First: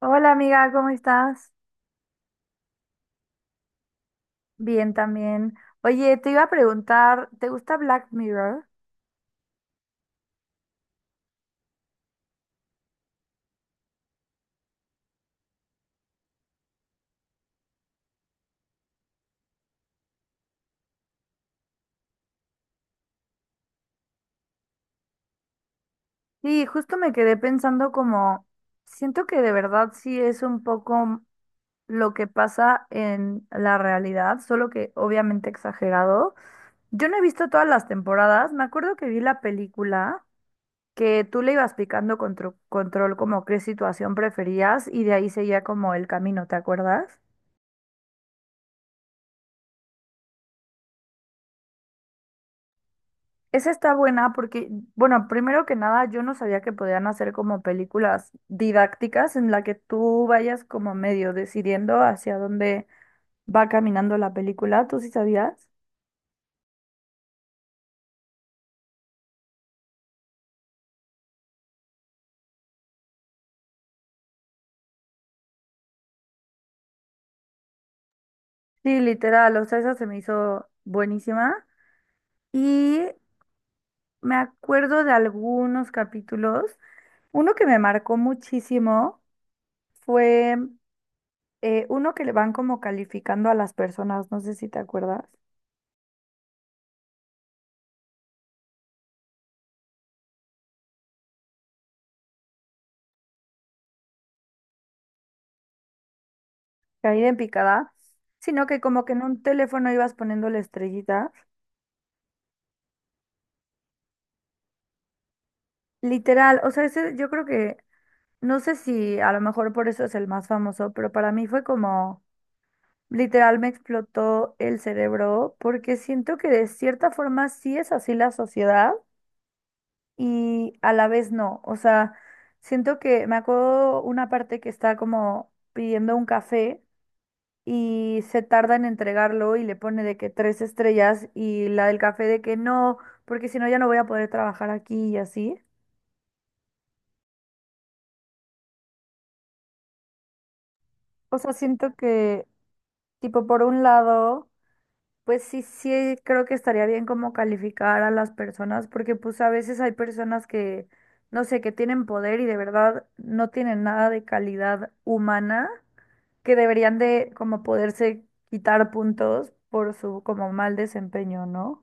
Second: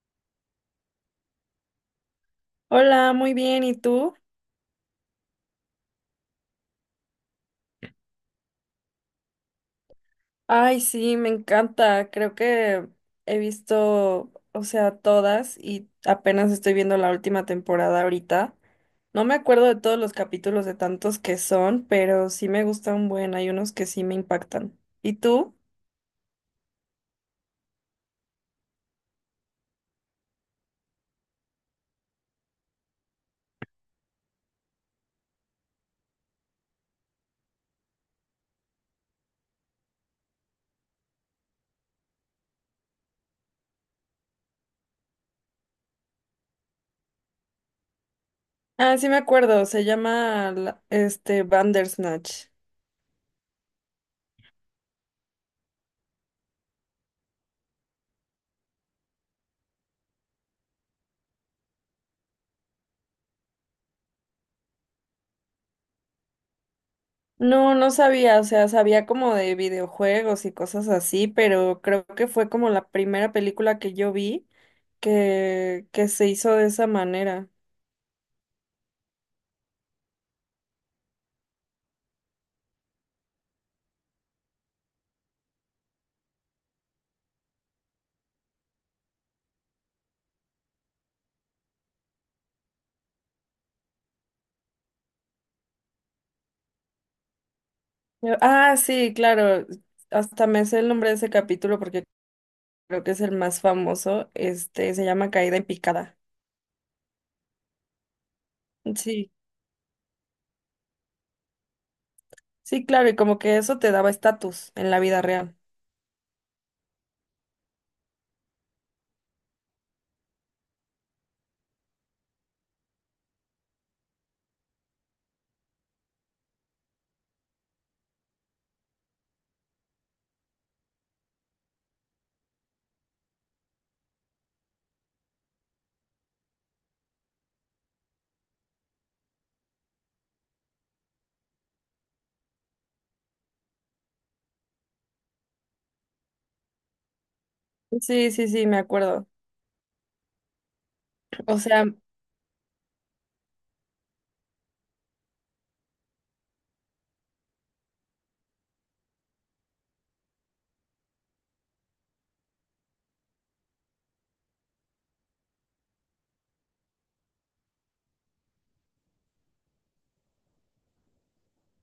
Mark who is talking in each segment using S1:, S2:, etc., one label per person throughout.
S1: Hola amiga, ¿cómo estás?
S2: Hola, muy bien, ¿y tú?
S1: Bien también. Oye, te iba a preguntar, ¿te gusta Black Mirror?
S2: Ay, sí, me encanta. Creo que he visto, o sea, todas y apenas estoy viendo la última temporada ahorita. No me acuerdo de todos los capítulos de tantos que son, pero sí me gustan hay unos que sí me impactan. ¿Y tú?
S1: Sí, justo me quedé pensando como, siento que de verdad sí es un poco lo que pasa en la realidad, solo que obviamente exagerado. Yo no he visto todas las temporadas, me acuerdo que vi la película que tú le ibas picando control como qué situación preferías y de ahí seguía como el camino, ¿te acuerdas?
S2: Ah, sí me acuerdo, se llama Bandersnatch.
S1: Esa está buena porque, bueno, primero que nada, yo no sabía que podían hacer como películas didácticas en la que tú vayas como medio decidiendo hacia dónde va caminando la película. ¿Tú sí sabías?
S2: No, no sabía, o sea, sabía como de videojuegos y cosas así, pero creo que fue como la primera película que yo vi que se hizo de esa manera.
S1: Sí, literal, o sea, esa se me hizo buenísima. Y me acuerdo de algunos capítulos. Uno que me marcó muchísimo fue uno que le van como calificando a las personas, no sé si te acuerdas.
S2: Ah, sí, claro, hasta me sé el nombre de ese capítulo porque creo que es el más famoso, se llama Caída en picada.
S1: Caída en picada, sino que como que en
S2: Sí,
S1: un teléfono ibas poniéndole estrellitas.
S2: sí, claro, y como que eso te daba estatus en la vida real.
S1: Literal, o sea, ese yo creo que, no sé si a lo mejor por eso es el más famoso, pero para mí fue como, literal me explotó el cerebro porque siento que de cierta forma sí es así la sociedad y a la vez no. O sea, siento que me acuerdo una parte que está como pidiendo un café. Y se tarda en entregarlo y le pone de que tres estrellas y la del café de que no, porque si no ya no voy a poder trabajar aquí y así.
S2: Sí, sí, sí, me acuerdo.
S1: O sea,
S2: O sea,
S1: siento que, tipo, por un lado, pues sí, sí, creo que estaría bien como calificar a las personas, porque pues a veces hay personas que, no sé, que tienen poder y de verdad no tienen nada de calidad humana, que deberían de como poderse quitar puntos por su como mal desempeño, ¿no?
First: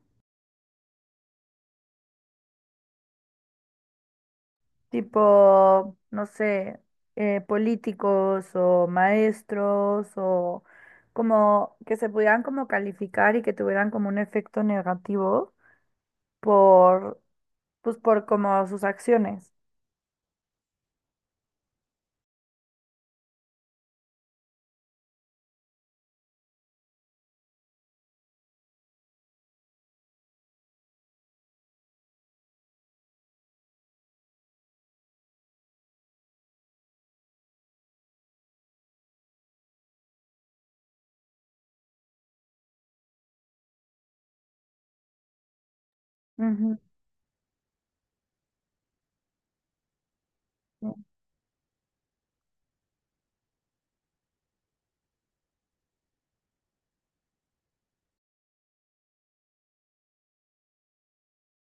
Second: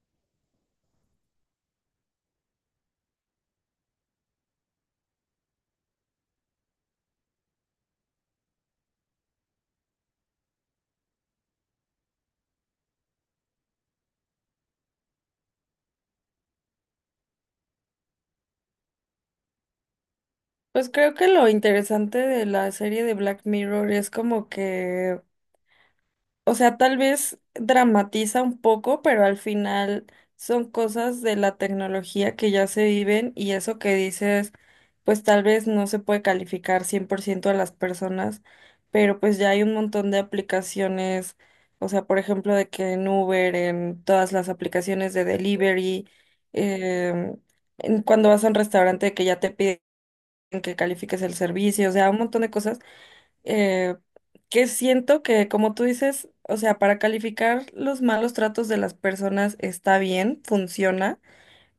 S1: Tipo, no sé, políticos o maestros o como que se pudieran como calificar y que tuvieran como un efecto negativo por, pues por como sus acciones.
S2: pues creo que lo interesante de la serie de Black Mirror es como que o sea, tal vez dramatiza un poco, pero al final son cosas de la tecnología que ya se viven y eso que dices, pues tal vez no se puede calificar 100% a las personas, pero pues ya hay un montón de aplicaciones, o sea, por ejemplo, de que en Uber, en todas las aplicaciones de delivery.
S1: Ujú.
S2: em, en cuando vas a un restaurante que ya te piden que califiques el servicio, o sea, un montón de cosas eh, que siento que, como tú dices, o sea, para calificar los malos tratos de las personas está bien, funciona.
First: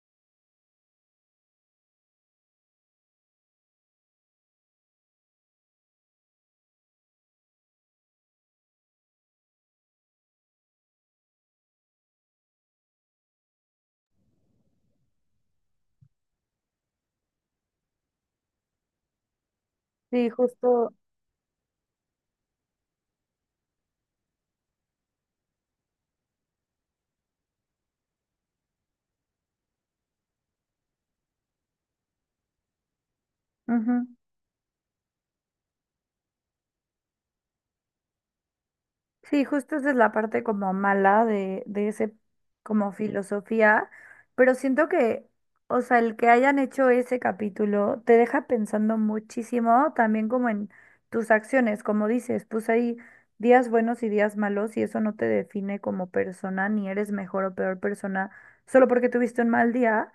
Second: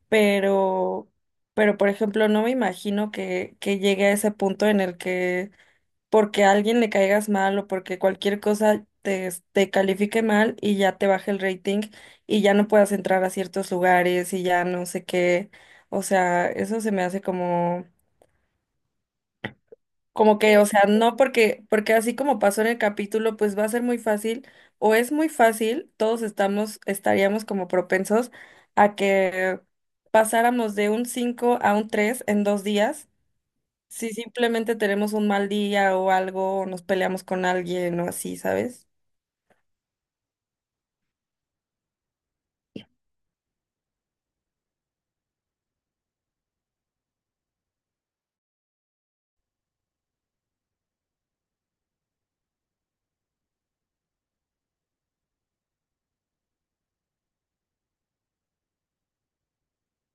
S2: Pero, pero por ejemplo, no me imagino que llegue a ese punto en el que porque a alguien le caigas mal o porque cualquier cosa te califique mal y ya te baje el rating y ya no puedas entrar a ciertos lugares y ya no sé qué. O sea, eso se me hace como
S1: Sí,
S2: como que, o sea,
S1: justo.
S2: no porque así como pasó en el capítulo, pues va a ser muy fácil, o es muy fácil, todos estaríamos como propensos a que pasáramos de un 5 a un 3 en 2 días,
S1: Ujú.
S2: si simplemente tenemos un mal día o algo, o nos peleamos con alguien o así, ¿sabes?
S1: Sí, justo esa es la parte como mala de ese como filosofía, pero siento que, o sea, el que hayan hecho ese capítulo te deja pensando muchísimo también como en tus acciones, como dices, pues hay días buenos y días malos y eso no te define como persona, ni eres mejor o peor persona solo porque tuviste un mal día,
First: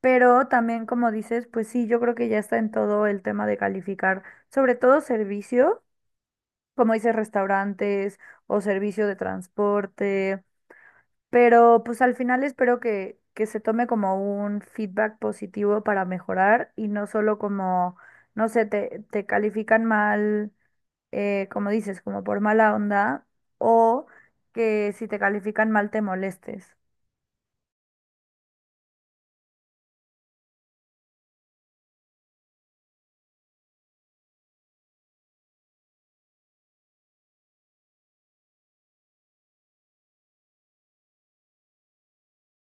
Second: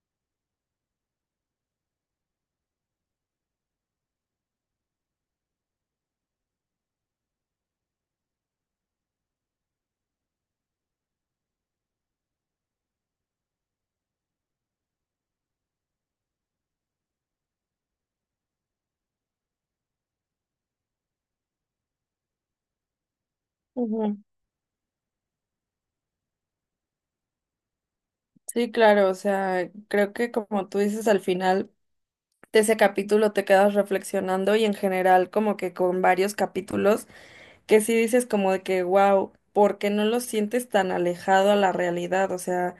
S1: pero también como dices, pues sí, yo creo que ya está en todo el tema de calificar, sobre todo servicio como dices, restaurantes o servicio de transporte, pero pues al final espero que se tome como un feedback positivo para mejorar y no solo como, no sé, te califican mal, como dices, como por mala onda o
S2: Ujú.
S1: que si te califican mal te molestes.
S2: Sí, claro, o sea, creo que como tú dices al final de ese capítulo te quedas reflexionando y en general como que con varios capítulos que sí dices como de que, wow, ¿porque no lo sientes tan alejado a la realidad? O sea,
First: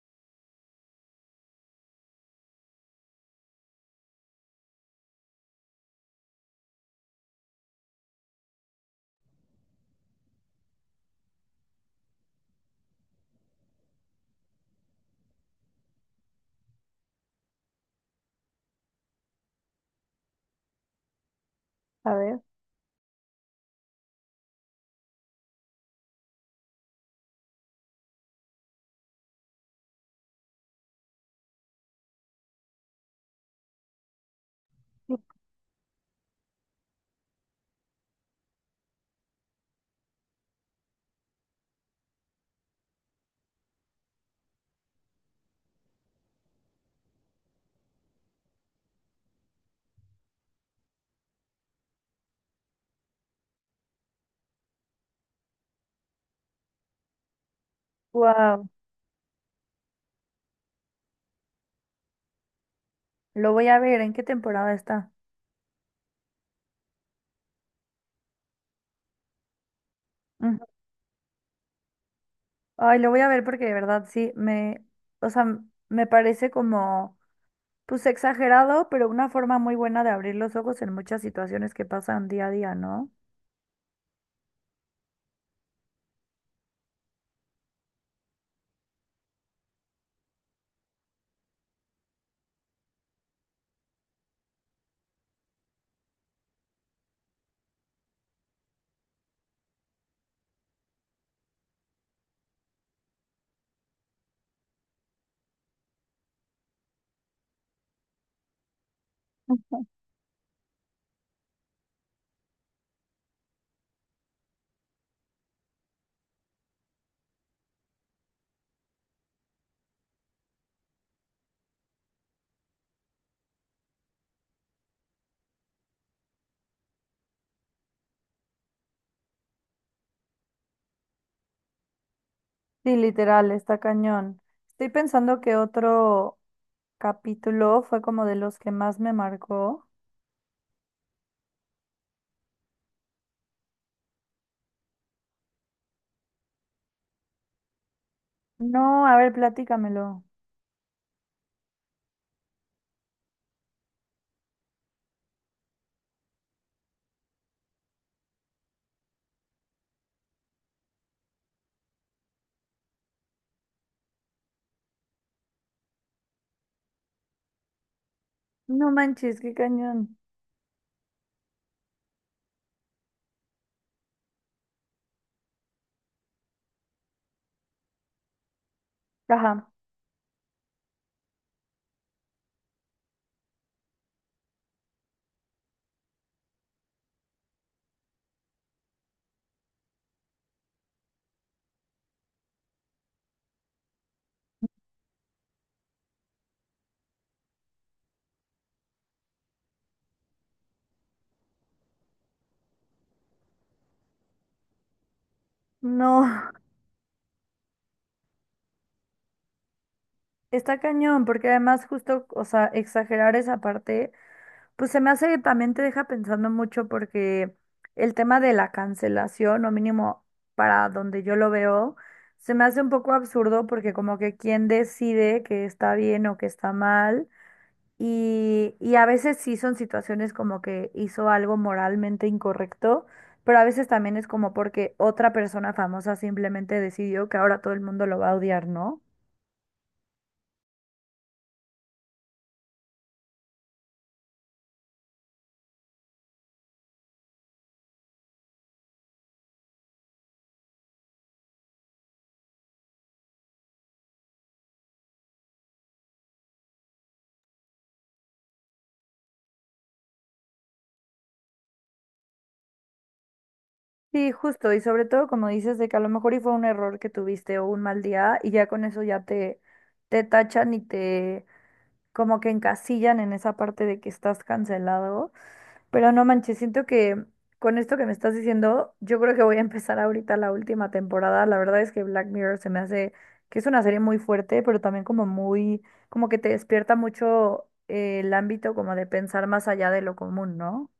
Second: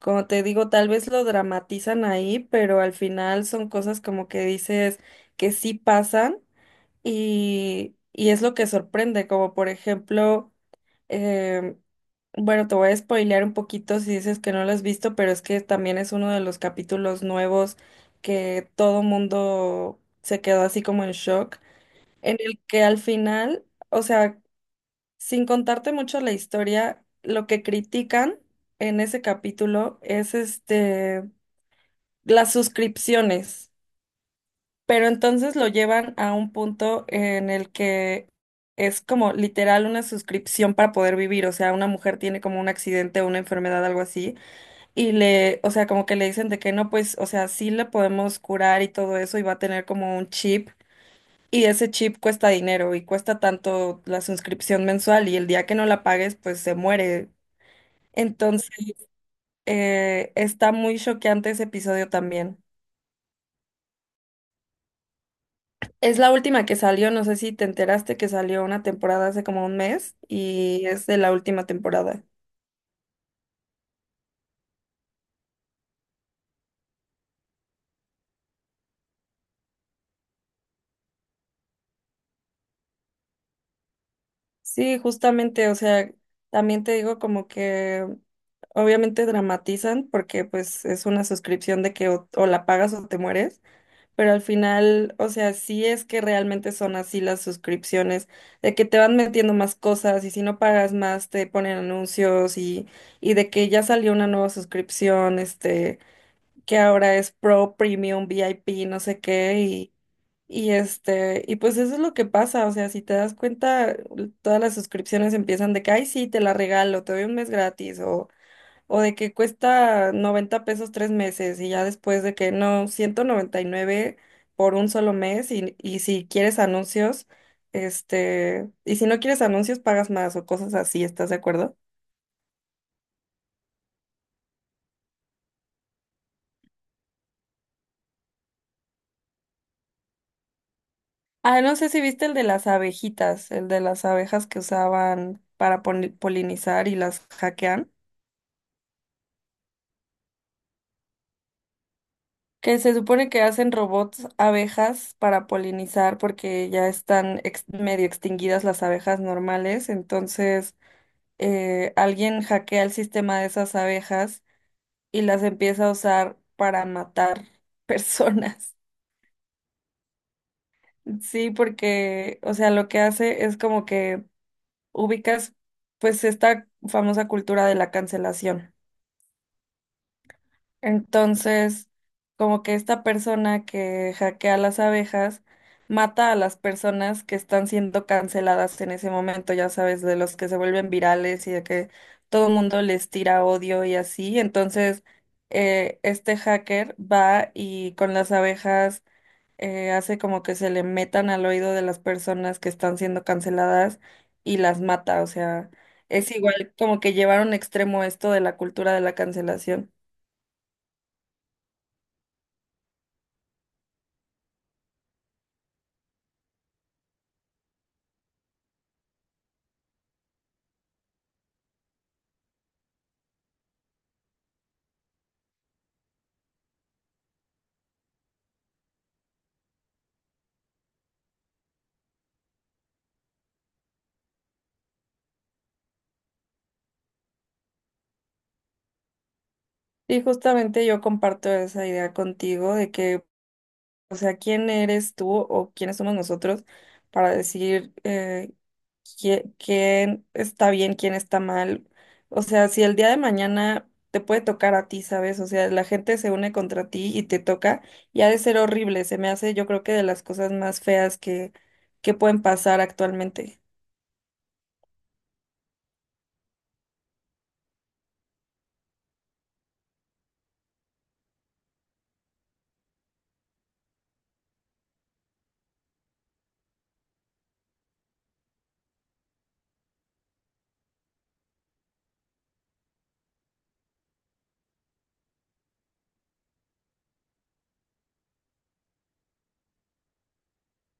S2: como te digo, tal vez lo dramatizan ahí, pero al final son cosas como que dices que sí pasan, y es lo que sorprende, como por ejemplo. em, bueno, te voy a spoilear un poquito si dices que no lo has visto, pero es que también es uno de los capítulos nuevos que todo mundo se quedó así como en shock,
S1: A
S2: en
S1: ver.
S2: el que al final, o sea, sin contarte mucho la historia, lo que critican en ese capítulo es las suscripciones, pero entonces lo llevan a un punto en el que es como literal una suscripción para poder vivir. O sea, una mujer tiene como un accidente o una enfermedad, algo así, y o sea, como que le dicen de que no, pues, o sea, sí le podemos curar y todo eso y va a tener como un chip. Y ese chip cuesta dinero y cuesta tanto la suscripción mensual y el día que no la pagues, pues se muere.
S1: Wow,
S2: Entonces, está muy choqueante ese episodio también.
S1: lo voy a ver, ¿en qué temporada está?
S2: Es la última que salió, no sé si te enteraste que salió una temporada hace como un mes
S1: Ujú.
S2: y es de la última temporada.
S1: Ay, lo voy a ver porque de verdad sí, me, o sea, me parece como pues exagerado, pero una forma muy buena de abrir los ojos en muchas situaciones que pasan día a día, ¿no?
S2: Sí, justamente, o sea, también te digo como que obviamente dramatizan porque pues es una suscripción de que o la pagas o te mueres. Pero al final, o sea, sí es que realmente son así las suscripciones, de que te van metiendo más cosas y si no pagas más te ponen anuncios, y de que ya salió una nueva suscripción, que ahora es Pro, Premium, VIP, no sé qué, y pues eso es lo que pasa, o sea, si te das cuenta, todas las suscripciones empiezan de que, ay, sí, te la regalo, te doy un mes gratis, o de que cuesta 90 pesos 3 meses y ya después de que no, 199 por un solo mes y si quieres anuncios, y si no quieres anuncios pagas más o cosas así, ¿estás de acuerdo?
S1: Sí, literal, está cañón. Estoy pensando que otro capítulo fue como de los que más me marcó.
S2: Ah, no sé si viste el de las abejitas, el de las abejas que usaban para polinizar y las hackean,
S1: No, a ver, platícamelo.
S2: que se supone que hacen robots abejas para polinizar porque ya están medio extinguidas las abejas normales. Entonces, alguien hackea el sistema de esas abejas y las empieza a usar para matar personas.
S1: No manches, qué cañón.
S2: Sí, porque, o sea, lo que hace es como que ubicas pues esta famosa cultura de la cancelación.
S1: Ajá.
S2: Entonces, como que esta persona que hackea las abejas mata a las personas que están siendo canceladas en ese momento, ya sabes, de los que se vuelven virales y de que todo el mundo les tira odio y así. Entonces, este hacker va y con las abejas hace como que se le metan al oído de las personas que están siendo canceladas y las mata. O sea,
S1: No,
S2: es igual como que llevar a un extremo esto de la cultura de la cancelación.
S1: está cañón, porque además justo, o sea, exagerar esa parte. Pues se me hace que también te deja pensando mucho porque el tema de la cancelación, o mínimo para donde yo lo veo, se me hace un poco absurdo porque como que quién decide que está bien o que está mal. Y a veces sí son situaciones como que hizo algo moralmente incorrecto, pero a veces también es como porque otra persona famosa simplemente decidió que ahora todo el mundo lo va a odiar, ¿no?
S2: Y justamente yo comparto esa idea contigo de que, o sea, ¿quién eres tú o quiénes somos nosotros para decir quién está bien, quién está mal? O sea, si el día de mañana te puede tocar a ti, ¿sabes? O sea, la gente se une contra ti y te toca y ha de ser horrible. Se me hace, yo creo que de las cosas más feas que pueden pasar actualmente.
S1: Sí, justo, y sobre todo como dices de que a lo mejor y fue un error que tuviste o un mal día y ya con eso ya te tachan y te como que encasillan en esa parte de que estás cancelado. Pero no manches, siento que con esto que me estás diciendo, yo creo que voy a empezar ahorita la última temporada. La verdad es que Black Mirror se me hace que es una serie muy fuerte, pero también como muy, como que te despierta mucho el ámbito como de pensar más allá de lo común, ¿no?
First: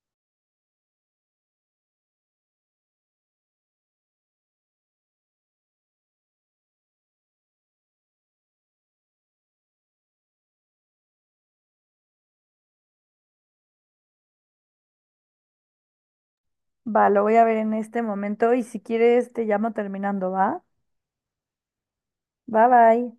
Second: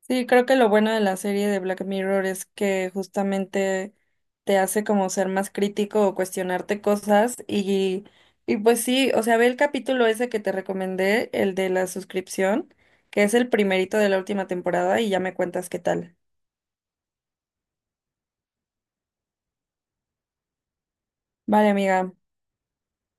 S2: Sí, creo que lo bueno de la serie de Black Mirror es que justamente te hace como ser más crítico o cuestionarte cosas, y pues sí, o sea, ve el capítulo ese que te recomendé, el de la suscripción, que es el primerito de la última temporada y ya me cuentas qué tal.
S1: Va, lo voy a ver en este momento y si quieres te llamo terminando, ¿va?
S2: Vale, amiga.
S1: Bye bye.